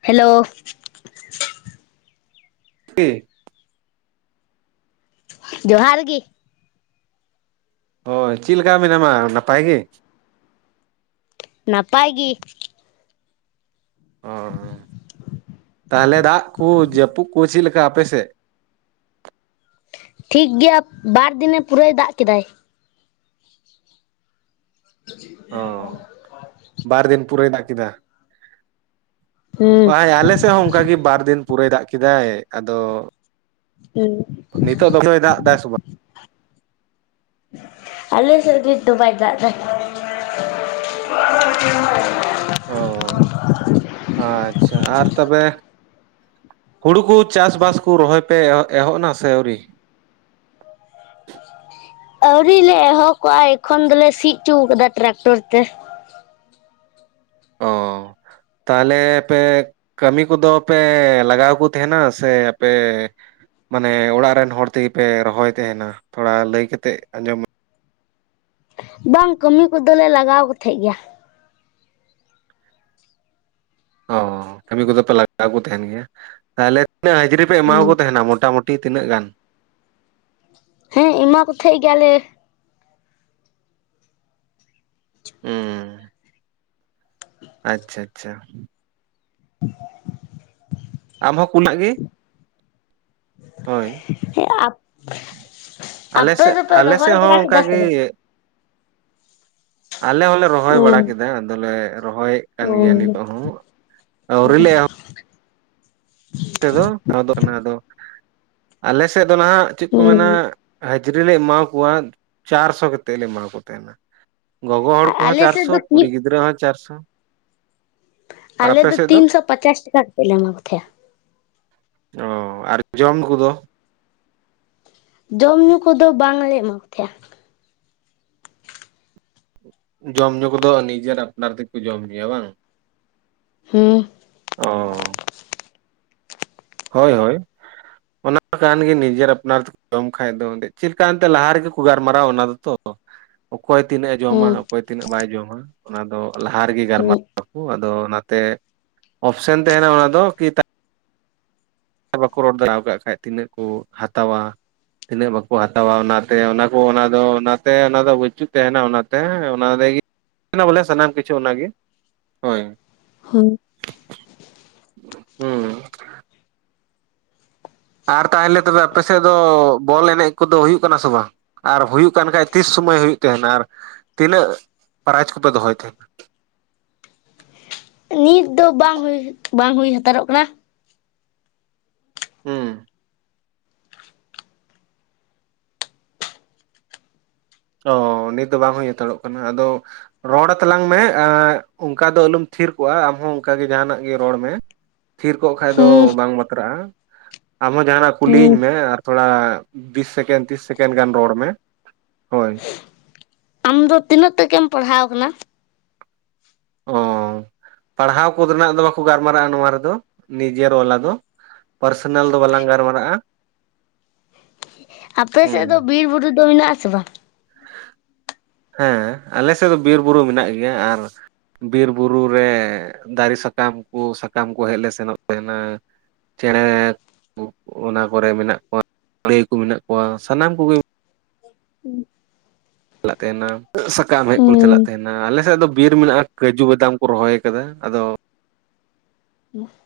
Hello [unintelligible] ᱡᱚᱦᱟᱨ ᱜᱤ? ᱦᱳᱭ ᱪᱮᱫ ᱞᱮᱠᱟ ᱢᱮᱱᱟᱢᱟ, ᱱᱟᱯᱟᱭ ᱜᱮ? ᱱᱟᱯᱟᱭ ᱜᱮ᱾ ᱚ ᱛᱟᱦᱚᱞᱮ ᱫᱟᱜ ᱠᱚ ᱡᱟᱹᱯᱩᱫ ᱠᱚ ᱪᱮᱫ ᱞᱮᱠᱟ ᱟᱯᱮ ᱥᱮᱫ? ᱴᱷᱤᱠ ᱜᱮᱭᱟ ᱵᱟᱨ ᱫᱤᱱᱮ ᱯᱩᱨᱟᱹᱭ ᱫᱟᱜ ᱠᱮᱫᱟᱭ᱾ [unintelligible] ᱵᱟᱨᱫᱤᱱ ᱯᱩᱨᱟᱹᱭ ᱫᱟᱜ ᱠᱮᱫᱟ᱾ ᱦᱩᱸ ᱵᱟᱝ ᱭᱟ ᱟᱞᱮ ᱥᱮᱫ ᱦᱚᱸ ᱚᱱᱠᱟᱜᱮ ᱵᱟᱨᱫᱤᱱ ᱯᱩᱨᱟᱹᱭ ᱫᱟᱜ ᱠᱮᱫᱟᱭ ᱾ᱟᱫᱚ ᱦᱮᱸ [inaudible] ᱱᱤᱛᱚᱜ ᱫᱚ ᱫᱚᱭ ᱫᱟᱜ ᱮᱫᱟ ᱥᱮ ᱵᱟᱝ? ᱟᱞᱮ ᱥᱮᱫ ᱱᱤᱛ ᱫᱚ ᱵᱟᱭ ᱫᱟᱜ [unintelligible] [inaudible] ᱚ ᱟᱪᱪᱷᱟ ᱟᱨ ᱛᱚᱵᱮ ᱦᱩᱲᱩ ᱠᱚ ᱪᱟᱥ ᱵᱟᱥ ᱠᱚ ᱨᱚᱦᱚᱭ ᱯᱮ ᱮᱸ ᱮᱦᱚᱵ ᱱᱟ ᱥᱮ ᱟᱹᱣᱨᱤ᱾ ᱟᱣᱨᱤ ᱞᱮ ᱮᱦᱚᱵ ᱠᱚᱜ-ᱟ ᱮᱠᱷᱚᱱ ᱫᱚᱞᱮ ᱥᱤ ᱚᱪᱚ ᱟᱠᱟᱫᱟ ᱴᱨᱟᱠᱴᱚᱨ ᱛᱮ᱾ ᱚ ᱛᱟᱦᱚᱞᱮ ᱯᱮ ᱠᱟᱹᱢᱤ ᱠᱚᱫᱚ ᱯᱮ ᱞᱟᱜᱟᱣ ᱠᱚ ᱛᱟᱦᱮᱱᱟ ᱥᱮ ᱟᱯᱮ ᱢᱟᱱᱮ ᱚᱲᱟᱜ ᱨᱮᱱ ᱦᱚᱲ ᱛᱮᱜᱮ ᱯᱮ ᱨᱚᱦᱚᱭ ᱛᱟᱦᱮᱱᱟ, ᱛᱷᱚᱲᱟ ᱞᱟᱹᱭ ᱠᱟᱛᱮᱫ ᱟᱸᱡᱚᱢ ᱵᱟᱝ ᱠᱟᱹᱢᱤ ᱠᱚᱫᱚᱞᱮ ᱞᱟᱜᱟᱣ ᱠᱚ ᱛᱟᱦᱮᱸᱫ ᱜᱮᱭᱟ᱾ ᱚ ᱠᱟᱹᱢᱤ ᱠᱚᱫᱚ ᱯᱮ ᱞᱟᱜᱟᱣ ᱠᱚ ᱛᱟᱦᱮᱱ ᱜᱮᱭᱟ ᱛᱟᱦᱚᱞᱮ ᱛᱤᱱᱟᱹᱜ ᱦᱟᱹᱡᱨᱤ ᱯᱮ ᱮᱢᱟ ᱦᱩᱸ ᱠᱚ ᱛᱟᱦᱮᱱᱟ ᱢᱚᱴᱟᱢᱩᱴᱤ? [inaudible] ᱛᱤᱱᱟᱹᱜ ᱜᱟᱱ? ᱦᱮᱸ ᱮᱢᱟ ᱠᱚ ᱛᱟᱦᱮᱸᱮᱫ ᱜᱮᱭᱟᱞᱮ, [unintelligible] ᱟᱪᱪᱷᱟ ᱟᱪᱪᱷᱟ᱾ [unintelligible] ᱟᱢᱦᱚᱸ [inaudible] ᱜᱮ ᱦᱳᱭ [unintelligible] ᱟᱞᱮ ᱟᱯᱮ ᱥᱮᱫ ᱫᱚ ᱯᱮ ᱟᱞᱮ ᱨᱚᱦᱚᱭ ᱥᱮᱫ ᱵᱟᱲᱟ ᱦᱚᱸ ᱚᱱᱠᱟ ᱠᱮᱫᱟ ᱥᱮ ᱵᱟᱝ? ᱜᱮ ᱟᱞᱮ ᱦᱚᱞᱮ ᱨᱚᱦᱚᱭ ᱵᱟᱲᱟ ᱦᱩᱸ ᱠᱮᱫᱟ ᱟᱫᱚᱞᱮ ᱨᱚᱦᱚᱭ ᱠᱟᱱ ᱦᱩᱸ ᱜᱮᱭᱟ ᱱᱤᱛᱚᱜ ᱦᱚᱸ ᱟᱹᱣᱨᱤ ᱞᱮ ᱮᱦᱚᱯ ᱛᱮᱫᱚ ᱟᱫᱚ ᱟᱫᱚ ᱟᱞᱮ ᱥᱮᱫ ᱫᱚ ᱱᱟᱦᱟᱜ ᱪᱮᱫ ᱠᱚ ᱦᱩᱸ ᱢᱮᱱᱟ ᱦᱟᱹᱡᱨᱤ ᱞᱮ ᱮᱢᱟ ᱠᱚᱣᱟ ᱪᱟᱨᱥᱚ ᱠᱟᱛᱮᱫ ᱞᱮ ᱮᱢᱟᱠᱚ ᱛᱟᱦᱮᱱᱟ᱾ ᱜᱚᱜᱚ ᱦᱚᱲ ᱠᱚᱦᱚᱸ ᱟᱞᱮ ᱥᱮᱫ ᱪᱟᱨᱥᱚ ᱫᱚ ᱠᱩᱲᱤ ᱛᱤᱱ ᱜᱤᱫᱽᱨᱟᱹ ᱦᱚᱸ ᱪᱟᱨᱥᱚ᱾ ᱟᱨ ᱟᱞᱮ ᱟᱯᱮ ᱫᱚ ᱥᱮᱫ ᱛᱤᱱᱥᱚ ᱯᱟᱪᱟᱥ ᱴᱟᱠᱟ ᱠᱟᱛᱮ ᱞᱮ ᱮᱢᱟ ᱠᱚ ᱛᱟᱦᱮᱸᱱᱟ᱾ ᱚ ᱟᱨ ᱡᱚᱢ ᱠᱚᱫᱚ? ᱡᱚᱢ ᱧᱩ ᱠᱚᱫᱚ ᱵᱟᱝᱞᱮ ᱮᱢᱟ ᱠᱚ ᱛᱟᱦᱮᱸᱟ, ᱡᱚᱢ ᱧᱩ ᱠᱚᱫᱚ ᱱᱤᱡᱮᱨ ᱟᱯᱱᱟᱨ ᱛᱮᱠᱚ ᱡᱚᱢ ᱧᱩᱭᱟ ᱵᱟᱝ? ᱦᱩᱸ, ᱚᱻ ᱦᱳᱭ ᱦᱳᱭ ᱚᱱᱟ ᱠᱟᱱ ᱜᱮ ᱱᱤᱡᱮᱨ ᱟᱯᱱᱟᱨ ᱡᱚᱢ ᱠᱷᱟᱡ ᱫᱚ ᱪᱮᱫᱠᱟ ᱮᱱᱛᱮ ᱞᱟᱦᱟ ᱨᱮᱜᱮ ᱠᱚ ᱜᱟᱞᱢᱟᱨᱟᱣᱟ ᱚᱱᱟ ᱫᱚ ᱛᱚ ᱾ ᱚᱠᱚᱭ ᱛᱤᱱᱟᱹᱜ ᱮ ᱡᱚᱢᱟ ᱦᱩᱸ ᱚᱠᱚᱭ ᱛᱤᱱᱟᱹᱜ ᱵᱟᱭ ᱡᱚᱢᱟ ᱚᱱᱟ ᱫᱚ ᱞᱟᱦᱟ ᱨᱮᱜᱮ ᱦᱩᱸ ᱜᱟᱞᱢᱟᱨᱟᱣ ᱟᱫᱚ ᱚᱱᱟᱛᱮ ᱚᱯᱥᱮᱱ ᱛᱟᱦᱮᱱᱟ ᱚᱱᱟ ᱫᱚ ᱵᱟᱠᱚ ᱨᱚᱲ ᱫᱟᱲᱟ ᱟᱠᱟᱫ ᱠᱷᱟᱡ ᱛᱤᱱᱟᱹᱜ ᱠᱚ ᱦᱟᱛᱟᱣᱟ, ᱛᱤᱱᱟᱹᱜ ᱵᱟᱠᱚ ᱦᱟᱛᱟᱣᱟ ᱚᱱᱟᱛᱮ ᱚᱱᱟ ᱠᱚ ᱚᱱᱟ ᱫᱚ ᱚᱱᱟᱛᱮ ᱚᱱᱟ ᱫᱚ ᱵᱟᱹᱪᱩᱜ ᱛᱟᱦᱮᱱᱟ ᱚᱱᱟᱛᱮ ᱚᱱᱟ ᱨᱮᱜᱮ ᱵᱚᱞᱮ ᱥᱟᱱᱟᱢ ᱠᱤᱪᱷᱩ ᱚᱱᱟᱜᱮ ᱦᱳᱭ᱾ ᱦᱳᱭ᱾ ᱦᱩᱸ ᱟᱨ ᱛᱟᱦᱞᱮ ᱛᱚᱵᱮ ᱟᱯᱮ ᱥᱮᱫ ᱫᱚ ᱵᱚᱞ ᱮᱱᱮᱡ ᱠᱚᱫᱚ ᱦᱩᱭᱩᱜ ᱠᱟᱱᱟ ᱥᱮ ᱵᱟᱝ? ᱟᱨ ᱦᱩᱭᱩᱜ ᱠᱟᱱ ᱠᱷᱟᱡ ᱛᱤᱥ ᱥᱩᱢᱚᱭ ᱦᱩᱭᱩᱜ ᱛᱟᱦᱮᱸᱱᱟ ᱟᱨ ᱛᱤᱱᱟᱹᱜ ᱯᱨᱟᱭᱤᱡᱽ ᱠᱚᱯᱮ ᱫᱚᱦᱚᱭ ᱛᱟᱦᱮᱱᱟ᱾ ᱱᱤᱛ ᱫᱚ ᱵᱟᱝ ᱦᱩᱭ ᱵᱟᱝ ᱦᱩᱭ ᱦᱟᱛᱟᱲᱚᱜ ᱠᱟᱱᱟ᱾ ᱦᱮᱸ ᱚ ᱱᱤᱛ ᱫᱚ ᱵᱟᱝ ᱦᱩᱭ ᱦᱟᱛᱟᱲᱚᱜ ᱠᱟᱱᱟ, ᱟᱫᱚ ᱨᱚᱲ ᱛᱟᱞᱟᱝ ᱢᱮ ᱮ ᱚᱱᱠᱟ ᱫᱚ ᱟᱞᱚᱢ ᱛᱷᱤᱨ ᱠᱚᱜ-ᱟ ᱟᱢᱦᱚᱸ ᱚᱱᱠᱟᱜᱮ ᱡᱟᱦᱟᱱᱟᱜ ᱜᱮ ᱨᱚᱲ ᱢᱮ᱾ ᱛᱷᱤᱨ ᱠᱚᱜ ᱠᱷᱟᱡ ᱫᱚ ᱦᱩᱸ ᱵᱟᱝ ᱵᱟᱛᱨᱟᱜ-ᱟ ᱟᱢᱚᱸ ᱡᱟᱦᱟᱱᱟᱜ ᱦᱩᱸ ᱠᱩᱞᱤᱭᱤᱧ ᱢᱮ ᱟᱨ ᱛᱷᱚᱲᱟ ᱵᱤᱥ ᱥᱮᱠᱮᱱᱰ ᱛᱤᱥ ᱥᱮᱠᱮᱱᱰ ᱜᱟᱱ ᱨᱚᱲ ᱢᱮ ᱦᱳᱭ᱾ ᱟᱢᱫᱚ ᱛᱤᱱᱟᱹᱜ ᱴᱟᱜ ᱮᱢ ᱯᱟᱲᱦᱟᱣ ᱠᱟᱱᱟ? ᱚ ᱯᱟᱲᱦᱟᱣ ᱠᱚᱫᱚ ᱵᱟᱠᱚ ᱜᱟᱞᱢᱟᱨᱟᱜ-ᱟ ᱱᱚᱣᱟ ᱨᱮᱫᱚ ᱱᱤᱡᱮᱨ ᱵᱟᱞᱟ ᱫᱚ, ᱯᱟᱨᱥᱮᱱᱟᱞ ᱫᱚ ᱵᱟᱞᱟᱝ ᱜᱟᱞᱢᱟᱨᱟᱜᱼᱟ ᱾ ᱟᱯᱮ ᱥᱮᱫ ᱦᱩᱸ᱾ ᱫᱚ ᱵᱤᱨ ᱵᱩᱨᱩ ᱫᱚ ᱢᱮᱱᱟᱜ ᱟᱥᱮ ᱵᱟᱝ? ᱦᱮᱸ ᱟᱞᱮ ᱥᱮᱫ ᱫᱚ ᱵᱤᱨ ᱵᱩᱨᱩ ᱢᱮᱱᱟᱜ ᱜᱮᱭᱟ ᱟᱨᱼᱼ ᱵᱤᱨ ᱵᱩᱨᱩ ᱨᱮ ᱫᱟᱨᱮ ᱥᱟᱠᱟᱢ ᱠᱚ ᱥᱟᱠᱟᱢ ᱠᱚ ᱦᱮᱡ ᱞᱮ ᱥᱮᱱᱚᱜ ᱛᱟᱦᱮᱸᱱᱟ ᱾ ᱪᱮᱬᱮ ᱚ ᱚᱱᱟ ᱠᱚᱨᱮ ᱢᱮᱱᱟᱜ ᱠᱚᱣᱟ ᱯᱟᱹᱭ ᱠᱚ ᱢᱮᱱᱟᱜ ᱠᱚᱣᱟ ᱥᱟᱱᱟᱢ ᱠᱚᱜᱮᱼᱼ ᱪᱟᱞᱟᱜ ᱛᱟᱦᱮᱸᱱᱟ ᱥᱟᱠᱟᱢ ᱦᱮᱡ ᱠᱚᱞᱮ ᱪᱟᱞᱟᱜ ᱦᱩᱸ ᱛᱟᱦᱮᱸᱱ ᱾ ᱟ ᱟᱞᱮᱥᱮᱫ ᱫᱚ ᱵᱤᱨ ᱢᱮᱱᱟᱜᱼᱟ, ᱠᱟᱹᱡᱩ ᱵᱟᱫᱟᱢ ᱠᱚ ᱨᱚᱦᱚᱭ ᱟᱠᱟᱫᱟ ᱟᱫᱚᱼᱼ ᱦᱩᱸ [unintelligible]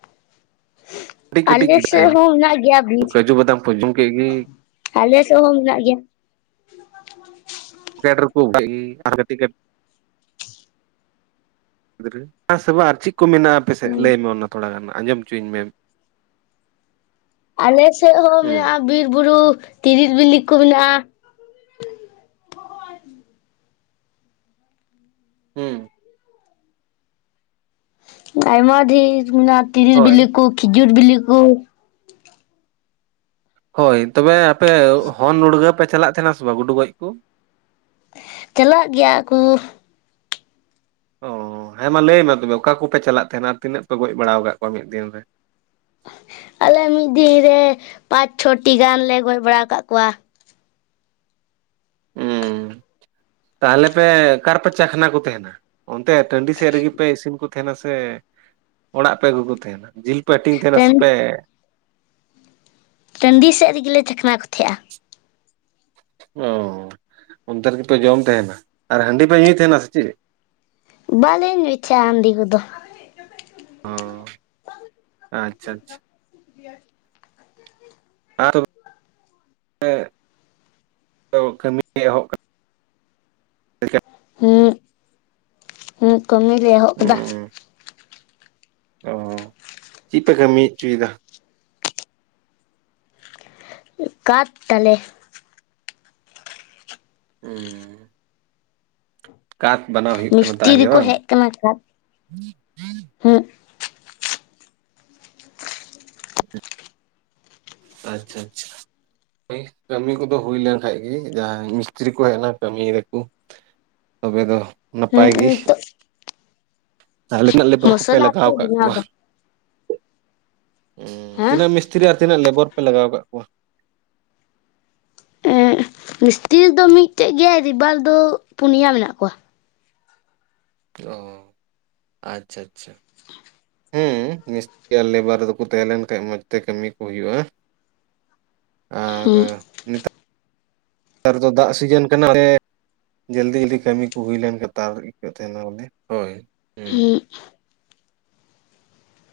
ᱠᱟᱹᱴᱤᱡ ᱠᱟᱹᱴᱤᱡ ᱟᱞᱮ ᱜᱮ ᱥᱮᱜ ᱟᱭᱢᱟ ᱦᱚᱸ ᱢᱮᱱᱟᱜ ᱜᱮᱭᱟ ᱵᱤᱨ, ᱠᱟᱹᱡᱩ ᱵᱟᱫᱟᱢ ᱠᱚ ᱡᱚᱢ ᱠᱮᱫ ᱜᱮ ᱟᱞᱮ ᱥᱮᱜ ᱦᱚᱸ ᱢᱮᱱᱟᱜ ᱜᱮᱭᱟ ᱾ ᱠᱮᱴᱨᱚ ᱯᱩᱜ [unintelligible] ᱠᱟᱱ ᱜᱤ ᱟᱨ [unintelligible] ᱠᱟᱹᱴᱤᱡ ᱜᱮᱵ ᱜᱤᱫᱽᱨᱟᱹ ᱦᱮᱸ ᱥᱮ ᱵᱟᱝ, ᱟᱨ ᱪᱮᱫ ᱠᱚ ᱢᱮᱱᱟᱜᱼᱟ ᱟᱯᱮ ᱥᱮᱫ ᱦᱩᱸ ᱞᱟᱹᱭ ᱢᱮ ᱚᱱᱟ ᱛᱷᱚᱲᱟ ᱜᱟᱱ ᱟᱸᱡᱚᱢ ᱦᱚᱪᱚᱧ ᱢᱮ ᱾ ᱟᱞᱮ ᱥᱮᱫ ᱦᱚᱸ ᱢᱮᱱᱟᱜᱼᱟ ᱵᱤᱨ ᱵᱩᱨᱩ ᱛᱤᱨᱤᱞ ᱵᱤᱞᱤ ᱠᱚ ᱢᱮᱱᱟᱜᱼᱟ ᱾ ᱦᱩᱸ ᱾ ᱟᱭᱢᱟ ᱰᱷᱤᱨ ᱢᱮᱱᱟᱜᱼᱟ ᱛᱤᱨᱤᱞ ᱦᱳᱭ ᱵᱤᱞᱤ ᱠᱚ, ᱠᱷᱤᱡᱩᱨ ᱵᱤᱞᱤ ᱠᱚ ᱾ ᱦᱳᱭ ᱛᱚᱵᱮ ᱟᱯᱮ ᱦᱚᱱ ᱱᱩᱲᱜᱟᱹ ᱯᱮ ᱪᱟᱞᱟᱜ ᱛᱟᱸᱦᱮᱱᱟ ᱥᱮ ᱵᱟᱝ ᱜᱩᱰᱩ ᱜᱚᱡ ᱠᱚ? ᱪᱟᱞᱟᱜ ᱜᱮᱭᱟ ᱠᱩ ᱾ ᱚᱻ ᱦᱮᱸ ᱢᱟ ᱞᱟᱹᱭᱢᱮ ᱛᱚᱵᱮ ᱚᱠᱟ ᱠᱚᱯᱮ ᱪᱟᱞᱟᱜ ᱛᱟᱦᱮᱸᱱᱟ ᱟᱨ ᱛᱤᱱᱟᱹᱜ ᱯᱮ ᱜᱚᱡ ᱵᱟᱲᱟ ᱟᱠᱟᱫ ᱠᱚᱣᱟ ᱢᱤᱫ ᱫᱤᱱ ᱨᱮ? ᱟᱞᱮ ᱢᱤᱫ ᱫᱤᱱ ᱨᱮ ᱯᱟᱸᱪ ᱪᱷᱚᱴᱤ ᱜᱟᱱ ᱞᱮ ᱜᱚᱡ ᱵᱟᱲᱟ ᱟᱠᱟᱫ ᱠᱚᱣᱟ ᱾ ᱩᱸ ᱛᱟᱦᱚᱞᱮ ᱯᱮ ᱚᱠᱟ ᱨᱮᱯᱮ ᱪᱟᱠᱷᱱᱟ ᱠᱚ ᱛᱟᱦᱮᱸᱱᱟ? ᱚᱱᱛᱮ ᱴᱟᱺᱰᱤ ᱥᱮᱫ ᱨᱮᱜᱮᱯᱮ ᱤᱥᱤᱱ ᱠᱚ ᱛᱟᱦᱮᱸᱱᱟ ᱥᱮ ᱚᱲᱟᱜ ᱯᱮ ᱟᱹᱜᱩ ᱠᱚ ᱛᱟᱦᱮᱸᱱᱟ ᱡᱤᱞ ᱾ ᱯᱮ ᱦᱟᱴᱤᱝ ᱛᱟᱦᱮᱸᱫ ᱟ ᱥᱮ ᱴᱟᱺᱰᱤ ᱯᱮᱼᱼ ᱴᱟᱺᱰᱤ ᱥᱮᱫ ᱨᱮᱜᱮ ᱞᱮ ᱪᱟᱠᱷᱱᱟ ᱠᱚ ᱛᱟᱦᱮᱸᱜᱼᱟ ᱾ ᱚᱸ ᱚᱱᱛᱮ ᱨᱮᱜᱯᱮ ᱡᱚᱢ ᱛᱟᱦᱮᱸᱱᱟ ᱟᱨ ᱦᱟᱺᱰᱤ ᱯᱮ ᱧᱩᱭ ᱛᱟᱦᱮᱸᱱᱟ ᱥᱮ ᱪᱤᱫ? ᱵᱟᱞᱮ ᱧᱩᱭ ᱛᱟᱦᱮᱸᱜᱼᱟ ᱦᱟᱺᱰᱤ ᱠᱚᱫᱚ ᱾ ᱚ ᱟᱪᱪᱷᱟᱼᱟᱪᱪᱷᱟ ᱾ ᱟᱨ ᱱᱛᱮ ᱟᱹᱢᱤ [unintelligible] ᱠᱚ [unintelligible] ᱮᱦᱚᱵ ᱟᱠᱟᱱᱟ? ᱮᱰ ᱠᱷᱟᱡ [unintelligible] ᱦᱩᱸ ᱠᱟᱹᱢᱤᱞᱮ ᱮᱦᱚᱵ ᱠᱮᱫᱟ ᱾ ᱦᱩᱸ ᱚ ᱪᱮᱫ ᱯᱮ ᱠᱟᱹᱢᱤ ᱚᱪᱚᱭᱮᱫᱟ? ᱠᱟᱸᱫᱽ ᱫᱟᱞᱮ ᱾ ᱦᱩᱸ [unintelligible] ᱠᱟᱸᱛ ᱵᱮᱱᱟᱣ ᱦᱩᱭᱩᱜ ᱠᱟᱱᱟ ᱢᱤᱥᱴᱤᱨᱤ ᱛᱟᱦᱚᱞᱮ ᱠᱚ ᱵᱟᱝ? ᱦᱮᱸᱡ ᱠᱟᱱᱟ ᱠᱚ ᱦᱩᱸᱼᱼ [inaudible] ᱟᱪᱪᱷᱟ ᱟᱪᱪᱷᱟ ᱾ ᱳᱭ ᱠᱟᱹᱢᱤ ᱠᱚᱫᱚ ᱦᱩᱭ ᱞᱮᱱᱠᱷᱟᱡ ᱜᱮ, ᱡᱟᱦᱟᱸ ᱢᱤᱥᱛᱨᱤ ᱠᱚ ᱦᱮᱡ ᱮᱱᱟ ᱠᱟᱹᱢᱤ ᱨᱮᱠᱚᱼᱼ ᱛᱚᱵᱮ ᱫᱚ ᱦᱩᱸ ᱱᱟᱯᱟᱭ ᱜᱤ ᱾ ᱱᱤᱛᱚᱜ ᱛᱟᱦᱞᱮᱱᱟᱜ ᱞᱮᱵᱟᱨ ᱠᱚᱯᱮ ᱢᱚᱥᱞᱟ ᱠᱚ ᱞᱟᱜᱟᱣ ᱠᱟᱜ ᱵᱮᱱᱟᱣ ᱠᱚᱣᱟ ᱫᱟ ᱾ ᱦᱩᱸ, ᱦᱮᱸ ᱛᱤᱱᱟᱹᱜ ᱢᱤᱥᱛᱤᱨᱤ ᱟᱨ ᱛᱤᱱᱟᱹᱜ ᱞᱮᱵᱚᱨ ᱯᱮ ᱞᱟᱜᱟᱣ ᱟᱠᱟᱜ ᱠᱚᱣᱟ? ᱢᱤᱥᱛᱨᱤ ᱫᱚ ᱢᱤᱫᱴᱮᱡ ᱜᱮ, ᱟᱨ ᱨᱮᱵᱟᱨ ᱫᱚ ᱯᱩᱱᱭᱟ ᱢᱮᱱᱟᱜ ᱠᱚᱣᱟ ᱾ ᱚ ᱟᱪᱪᱷᱟ ᱟᱪᱪᱷᱟ ᱾ ᱦᱩᱸ ᱢᱤᱥᱛᱨᱤ ᱟᱨ ᱞᱮᱵᱟᱨ ᱨᱮ ᱫᱚᱠᱚ ᱛᱟᱦᱮᱸ ᱞᱮᱱ ᱠᱷᱟᱡ ᱢᱚᱡᱽ ᱛᱮ ᱠᱟᱹᱢᱤ ᱠᱚ ᱦᱩᱭᱩᱜᱼᱟ ᱾ [inaudible] ᱦᱩᱸ ᱾ ᱱᱮᱛᱟᱨ ᱫᱚ ᱫᱟᱜ ᱥᱤᱡᱤᱱ ᱠᱟᱱᱟ ᱨᱮ, ᱡᱚᱞᱫᱤ ᱡᱚᱞᱫᱤ ᱠᱟᱹᱢᱤ ᱠᱚ ᱦᱩᱭ ᱞᱮᱱ ᱠᱟᱛᱟᱞᱮ ᱠᱟᱛᱮ ᱦᱚᱸ [unintelligible] ᱦᱳᱭ ᱾ [inaudible]